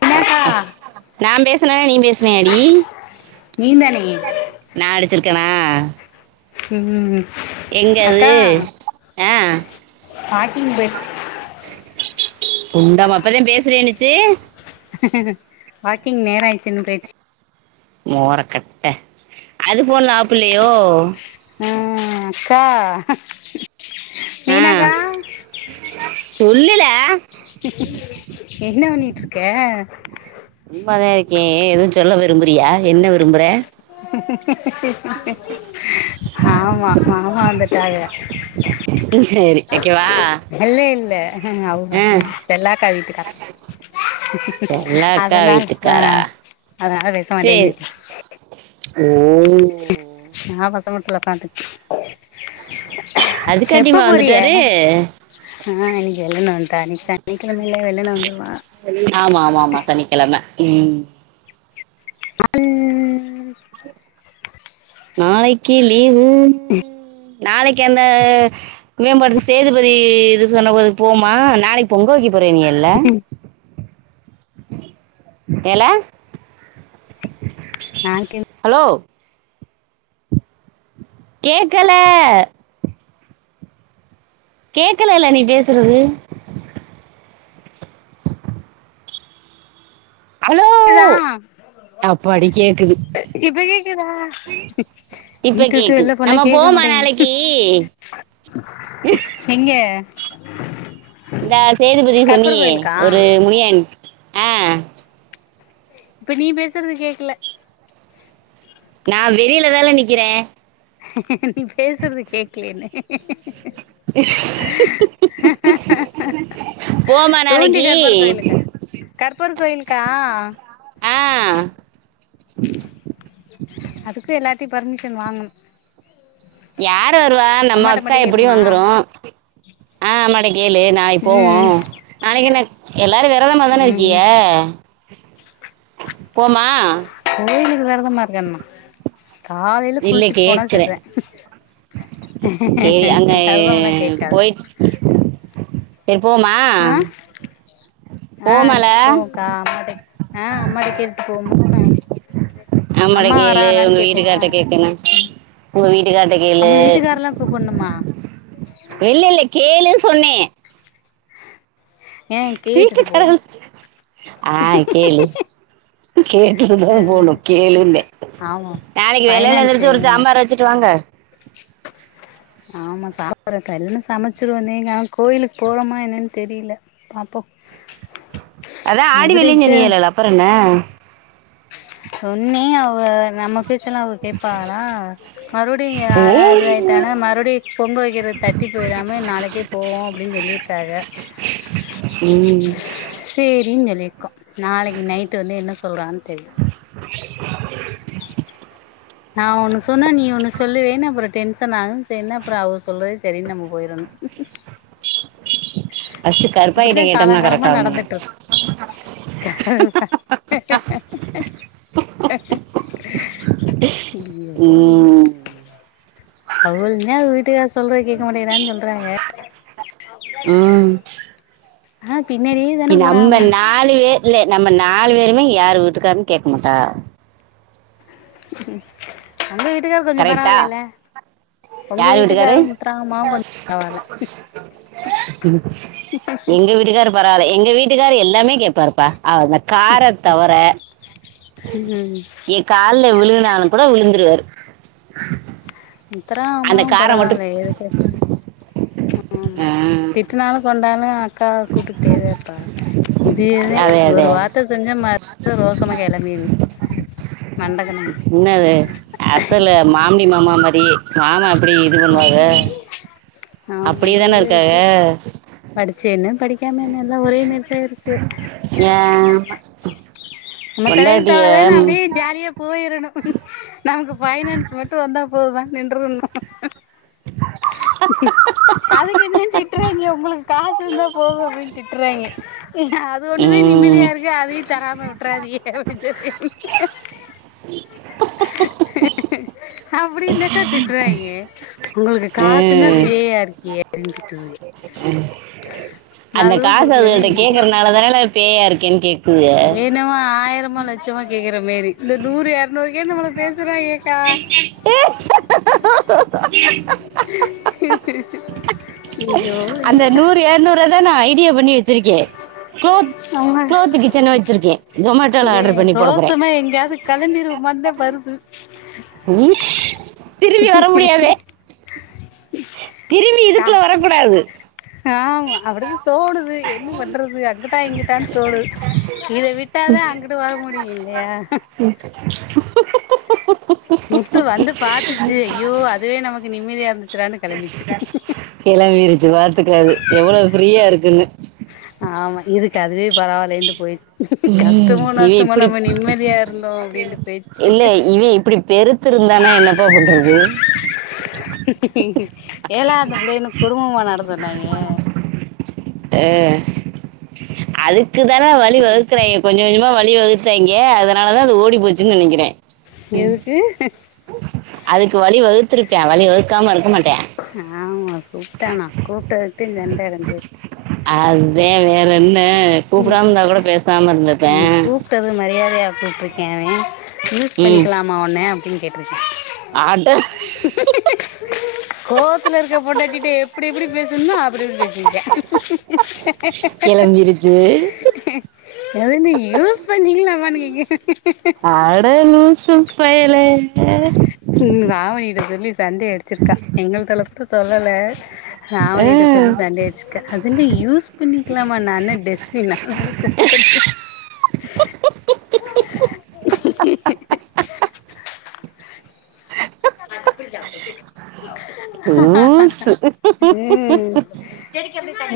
மீனாக்கா நா பேசல நீ பேசுனியா டி நீந்தானே நான் அடிச்சிருக்கேனா ம் ம் ம் எங்கது ஆ வாக்கிங் போய் குண்டம்மா இப்பதா பேசுறேன்னுச்சு வாக்கிங் நேர ஆயிச்சுன்னு பேய்ச்சு மொகரக்கட்ட அது ஃபோன்ல ஆப்புல்லயோ ஆ, அக்கா ஆ மீனாக்கா சொல்லுல என்ன பண்ணிட்ருக்க சும்மா தா இருக்கே ஏ எதும் சொல்ல விரும்புறியா என்ன விரும்புற ஆமா மாமா வந்துட்டாக ம் சேரி வெக்கவா இல்ல இல்ல அவுக செல்லாக்கா வீட்டுக்கார் செல்லாக்கா அதனால் ஆ வீட்டுக்காரா அதனால பேச மாட்டேங்கி ஏ ஆமா தோட்டத்துல உக்காந்துருக் எப்ப அதுக்காட்டிமா போரிய வந்துட்டாரு ஆ இன்னக்கு வெல்லன வன்டாக இன்னக்கி சனிக்கெழமேல வெல்லன வந்துருவா ஆமா ஆமா ஆமா சனிக்கெழம ம் அ ம் நாளைக்கு லீவு நாளக்கு என்ன வேம்படு சேதுபதி இதுக்கு சொன்ன போதுக்கு போமா நாளைக்கு பொங்க வக்கி போறன்னீயல்ல ஏல நா கிளு ஹலோ கேக்கல கேக்கலல நீ பேசுறது ஹலோ கேக்குதா அப்பாடி கேக்குது இப்ப கேக்குதா இப்ப வீட்டவுட்டு கேக்குது வெள்ள போனா நம்ம கேக்க போவோமா மாட்டேங்குது நாளைக்கு எங்கெ இந்தா சேதுபதின்னு சொன்னியே ஒரு முனியன் ஆ இப்ப நீ பேசுறது கேக்கல நா வெளிலதால நிக்கிறே நீ பேசுறது கேக்கலயேல இக்க்க்க் ஆன் முகேக்கும் போமா தூண்டி நாளைக்கு கருப்பர் கோயிலுக்கு கருப்பர் கோயிலுக்கா ஆ அதுக்கு எல்லார்ட்டையு பர்மிஷன் வாங்கணு யாரு வருவா நம்ம அம்மாட்ட அக்கா மட்டு எப்டியு கேப்பமா வந்துரு ஆன் அம்மாட்ட கேளு நா ளைக்கு போவோ ம் நாளைக்கு என்ன எல்லாரு வெரதமாதானே இருக்கீய ம் போவ்மா கோயிலுக்கு வெரதமா இருக்கேன்னா காலையில இல்லை குளிச்சுட்டு போனா கேட்குறேன் செர்தே சரி அங்கே வெரதம்னா கேக்காது செரி போவ்மா ஆ ஆ போவோக்கா அம்மாட்ட ஆ அம்மாட்ட கேட்டுட்டு போவோமா அம்மாட்ட அம்மா கேளு வரலான்னு உங்கள் கேப்போ வீட்டுக்கார்ட்ட கேட்கணும் ம் உங்கள் வீட்டுக்கார்ட்ட கேளு நம்ம வீட்டுக்கார்ல்லா கூப்புட்ணுமா இல்லல்ல கேளுன்னு சொன்னே ஏ கேட்டுட்டு போ வீட்டுக்காரு ஆ கேளு கேட்டுட்டுதா அ போணு கேளுன்னே ஆமா நாளைக்கு வெள்ளன்ன ஃபைனான்ஸ் எந்துரிச்சு ஒரு வேணும்ல சாம்பார் வச்சு ட்டு வாங்க ஆமா சாப்புட்ற டைல சமச்சிருவ நீங்க அங் கோயிலுக்கு போவோமா என்னனு‌ தெரில பாப்போ அதா ஆடி வெள்ளின்னு மதுரைக்கு சொன்னீகளே அப்பற என்ன சொன்னே அவுக நம்ம பேச்சல்லா அவுக கேப்பாகளா மறுபுடியு யாரா இது ஆயிட்டானா ஓ மறுபுடியு பொங்க வக்கிறது தட்டி போயிராம நாளைக்கே போவோ அப்டின்னு சொல்லிருக்காக ம் சேரின்னு சொல்லிருக்கோ நாளைக்கு நைட்டு வந்து என்ன சொல்றாங்கன்னு தெரில [unintelligible] நா ஒன்னு சொன்னா நீ ஒன்னு சொல்லுவேனு அப்புற டென்ஷன் ஆகு சேரின்னு அப்புற அவர் சொல்றதே சேரின்னு நம்ம போயிரணு ஃபர்ஸ்ட் கருப்பாயிட்ட அப்டித்தா கேட்டோம்னா காலங்காலமா கரெக்டா இருந்தோம் நடந்துட்ருக் கால ஐயோ ஐயோ ம் அவுகளுன்தா அவுக வீட்டுக்கார் சொல்றத கேக்க மாட்டேங்கிறார்னு சொல்றாக ம் ஆ பின்னாடி ஏய் நம்ம நாலு பேருமே இல்லே நம்ம நாலு பேருமே யாரு வீட்டுக்காருன்னு கேக்க மாட்டாக உங்க வீட்டுக்காரர் கொஞ்ச பரவாயில்லல்ல யாரு வீட்டுக்காரு பரவால்ல எங்க வீட்டுக்காரர் பரவாயில்ல எங்க வீட்டுக்காரர் எல்லாமே கேப்பாருப்பா அவர் இந்த கார தவர ம் கால்ல விழுகுனாலு கூட விழுந்துருவாரு மித்ரா அந்த அம்மாவு காரை மட்டும் பரவாயில்ல எது கேட்ட ம் ஆ, திட்டனாலு கொண்டாலு அக்காவ கூட்டுட்டேதா இருப்பாக இதேதே அதே அதே ஒரு வார்த்த செஞ்சா மறு [inaudible] ரோசமா கெளம்பிரு மண்டகணம் என்னது அசலு மாமிடி மாமா மாரியே மாமா எப்டி இது ஆமா பண்ணுவாக ஆமா அப்டியேதான அப்டியேதா இருக்காக இருக்கு படிச்சு என்ன படிக்காம என்ன எல்லா ஒரே நேரத்த இருக்கு ஏ மா நம்ம தலை எழுத்து அவ்ள தானு அப்டியே ஜாலியா போயிரணு நமக்கு பைனான்ஸ் மட்டு வந்தா போதுமான் நின்றனு அதுக்கு என்னன் திட்டுறாங்க ஒங்களுக்கு காசு இருந்தா போது அப்டின் திட்டுறாங்க அது ஒண்ணுதா நிம்மதியா ம், இருக்கு அதையு தராம விட்டுறாதீக அப்டின் சொன்னே அப்டின் தக்க திட்றாங்க ஒங்களுக்கு காசுனா ம். பேயா இருக்கிக ட்டுது அந்த காச அதுகள்ட்ட கேக்குறனாலதானல பேயா இருக்கேன் கேக்குதுக இன்னவு ஆயிரமோ லட்சமோ கேக்குற மாரி இந்த நூறு இரநூறுக்கே நம்மள பேசுறாங்க கா ய்யோ அய்யோ ப்ப இரநூறுவாதா நா ஐடியா பண்ணி வச்சிருக்கே கோத் ஆமா க்ளோத்து கிச்சன வச்சிருக்கே ஜோமேட்டோல ஆர்டர் பண்ணி போட போறே எங்கயாது கெளம்பிறுவோமான் தா வருது [unintelligible] திரும்பி வர முடியாதே திரும்பி கா இதுக்குள்ள வரக்கூடாது ஆமா அப்டிதா தோணுது என்ன பண்றது ங்குடா இங்குடான் தோணுது இத விட்டா தா அங்குட்டு வர முடியு இல்லையா [unintelligible] முத்து வந்து பாத்துச்சு ஐயோ அதுவே நமக்கு நிம்மதியா இருந்துச் கிளம்பிருச்சு பாத்துக்க அது எவ்வளவு ஃப்ரீயா இருக்குன்னு ஆமா இதுக்கு அதுவே பரவாயில்லேன்டு போயிருச்சு ம் இவே இப்டி இருந்தோ அப்டின்ட்டு போயிடுச்சு இல்ல இவே இப்டி பெருத் த்துருந்தானா என்னப்பா பண்றது ஏழாவது பிள்ளைன்னு குடும்பமா நடந்துனாங்க அ அதுக்குதானே வழி வகுக்குறாங்க கொஞ்ச கொஞ்சமா வழி வகுத்துதாங்க ஏ அதுனால தா அது ஓடி போச்சுன் நெனக்கிறே எதுக்கு அதுக்கு வழி வகுத்திருப்பே வழி வகுக்காம இருக்க மாட்டா ஆமா கூப்டானா கூப்பிட்டதுக்கு தா சண்ட ரெண்டு பேருக் அதா வேற என்ன கூப்டாம இருந்தா கூட பேசாம இருந்துருப்பா ட்டது மரியாதையா கூப்டுருக்கேனே யூஸ் பண்ணிக்கலாமா ஒன்ன அப்டின் கேட்ருக்கே அட கோ த்துல இருக்க பொண்டாட்டிட்ட எப்டி எப்டி பேசணுமோ அப்டி அப்டி பேசிருக்கா பிரிஜ்ஜு எவன்டி யூஸ் பண்ணீக்களாமானு கேக் அட லூசுப் பயலே எ ம் ராவைட சொல்லி சண்டை அடுச்சுருக்கா எங்கள்ட லா க்கு சொல்லல ஆ ராவதிட சொல்லி சண்டை ச்சுக்கா அது என்ன யூஸ் பண்ணிக்கலாமா நா என்ன டஸ்பின்னா குப்பத்தொட்டியா [unintelligible] லூசு ம்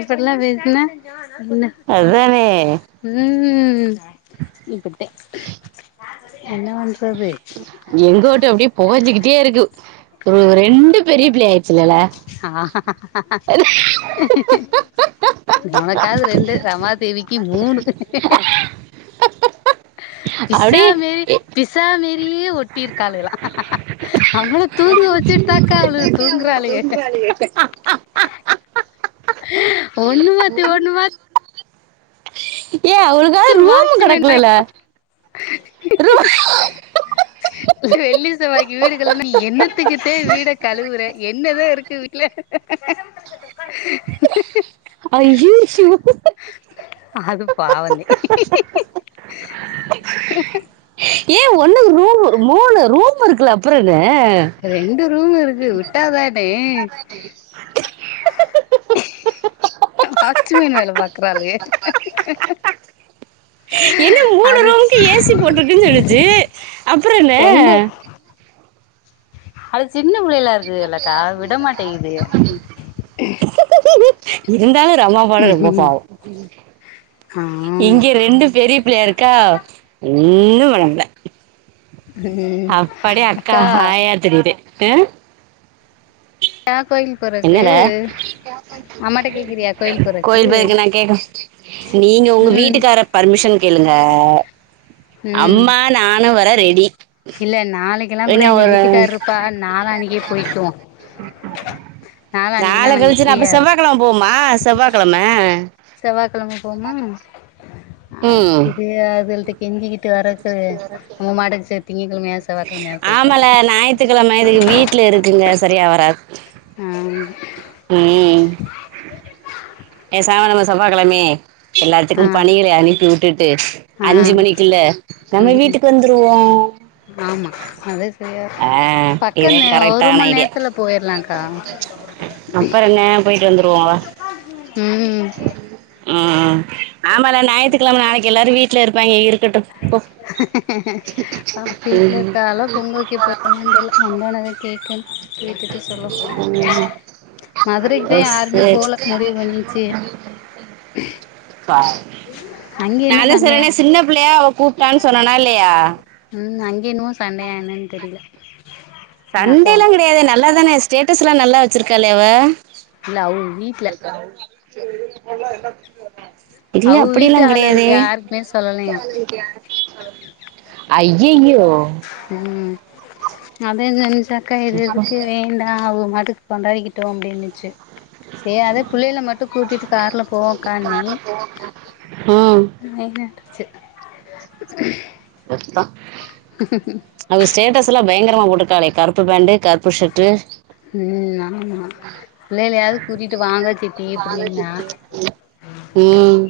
இப்பட்லா பேசுனா என்ன அதானே ம், இப்பட்த்த என்ன பண்றது எங்கூட்டோ அப்டியே பொகஞ்சுக்கிட்டே இருக்கு. தோ, ரெண்டு பெரிய பிள்ளை ஆய்ட்ச்சுலல அது [unintelligible] உனக்காது ரெண்டு, ரமாதேவிக்கி மூணு பிசா அப்படியே மேரி, பிசா மேரியே ஒட்டியிருக்காளுகலா அவள தூங்க வெச்சுட்தாக்கா, அவளுக தூங்குறாளுக. ஆஹ்ஹா. ஒண்ணு மாத்தி ஒண்ணு மாத் ஏ அவுளு க்கு வாட்ச்சுமேனு [inaudible] ரூம் [unintelligible] வெள்ளி செவ்வாய்க்கி வீடு கழுவுனா நீ என்னத்துக்குதே வீட கழுவுற என்னதா இருக்கு வீட்ல? அய்யிய்யோ அது பாவந்தே [unintelligible] [unintelligible] ஏ ஒண்ணுக்கு ரூமு மூணு ரூம் இருக்குல. அப்பறென்னா? ரெண்டு ரூம் இருக்கு விட்டாதானே [unintelligible] [unintelligible] வாட்ச்சுமேன் வேல பாக்குறாளுக என்ன மூணு அது ரூமுக்கு ஏசி போட்டுருக்குன் சொல்லுச்சு. அப்பறென்ன ரெண்டு அது சின்ன பிள்ளைலா இருக்கு இல்லக்கா விடமாட்டீங்குதுக இருந்தாலு ரமா பாடு ரொம்ப பாவோ ஆமா இங்க ரெண்டு பெரிய பிள்ளையா இருக்கா ஒண்ணு வெளங்ல. ம் அப்படியே அக்கா ஹாயா திரியிது அ ங்க த கோய்ல் என்னல கேக்குறியா கோயில் போறக்கு கோய்ல் போயிர்க்கனா கேக்கு நீங்க உங்க ம் வீட்டுக்காரர் பர்மிஷன் கேளுங்க ம் அம்மா நானு வர ரெடி இல்ல நாளைக்கில்லாங் கூட என்ன எங்க ஒரு வீட்டுக்கார் இருப்பாக நாலா அன்னிக்கி போய்க்குவோ நாள நாளான்னைக்குனா நாங்க கழிச்சுனா அப்ப ஃப்ரீயா இருப்போ செவ்வாகெழம போவமா செவ்வாகெழம செவ்வாகெழம போவ்மா ம் இது அதுவல்ட்ட கெஞ்சிக்கிட்டு வரதுக்கு நம்ம மறச்சி திங்ககெழமையாத் செவ்வாக்கெழமையாவ்த் போய்க்லா த்துக்கெழம இதுக வீட்ல இருக்குங்க சரியா வராத் ஆ ம் ம் பேசாம நம்ம செவ்வாக்கெழமியே ஆ எல்லாத்துக்கும் பணிகளை அனுப்பி வுட்டுட்டு ஆ ஆ அஞ்சி மணிக்குல்ல நம்ம ம் வீட்டுக்கு வந்துருவோ ஆமா அதா செரியா ஆ இதே பக்கந்த ஒரு கரெக்டான மண நேர்த்துல போயிர்லான்கா அப்பறென்ன போய்ட்டு வந்துருவோ வா ம் ம் ம் ஆமால ஞாயித்துக்கிழம நாளைக்கி எல்லாரு வீட்ல இருப்பாங்ங இருக்கட்டு அவஹ வீட்ல இருக்காஹலோ பொங்க வக்க போராங்களோ தெர்ல வந்த ஒன்னதா கேக்கன்னு கேட்டுட்டு சொல்லனு ம் மதுரைக்குதே யாருமே போல முடிவு பண்ணிச்சி பா நா தா சண்டையா சொன்னனே சின்ன புள்ளையா அவ கூப்ட்டான் சொன்னனா இல்லையா ம் அங்கே என்னவோ சண்டையா என்னன்னு தெரியில சண்டேல்லாங் கெடையாதே நல்லா தானே ஸ்டேட்டஸ்ல்லா நல்லா வச்சிருக்காலே அவ இல்ல அவுஹ வீட்ல [unintelligible] இல்ல அவுக வீட்டு அப்டில்லாங் கெடயாதே ஆளுகளுக்கு யாருக்குமே சொல்லலையா அய்யயோ ம் அதேன் சொன்னிச்சக்கா இது எதுக்கு வேண்டா அவுஹ மாட்டுக் கொண்டாடிக்கிட்டூ அப்டின்னுச்சு சே அதே புள்ளைல மட்டு கூட்டிட்டு கார்ல போவோக்கானே ம் வேணான்ற்றிச்சு சுத்தோ அவுஹ ஸ்டேட்டஸ்ல்லா பயங்கரமா போட்ருக்காஹளே கருப்பு பேண்டு கருப்பு ஷர்ட்டு ம் ஆமா புள்ளைலையாவ்து கூட்டிட்டு வாங்க சித்தி அப்டின்னா ம்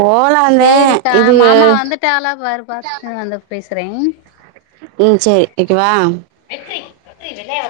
போலாந்தே சேரிக்கா இது மாமா வந்துட்டாகளா பாரு பாத்துட்டு வந்து பேசுறேன் ம் செரி வெக்கவா வெற்றி வெற்றி வெளயா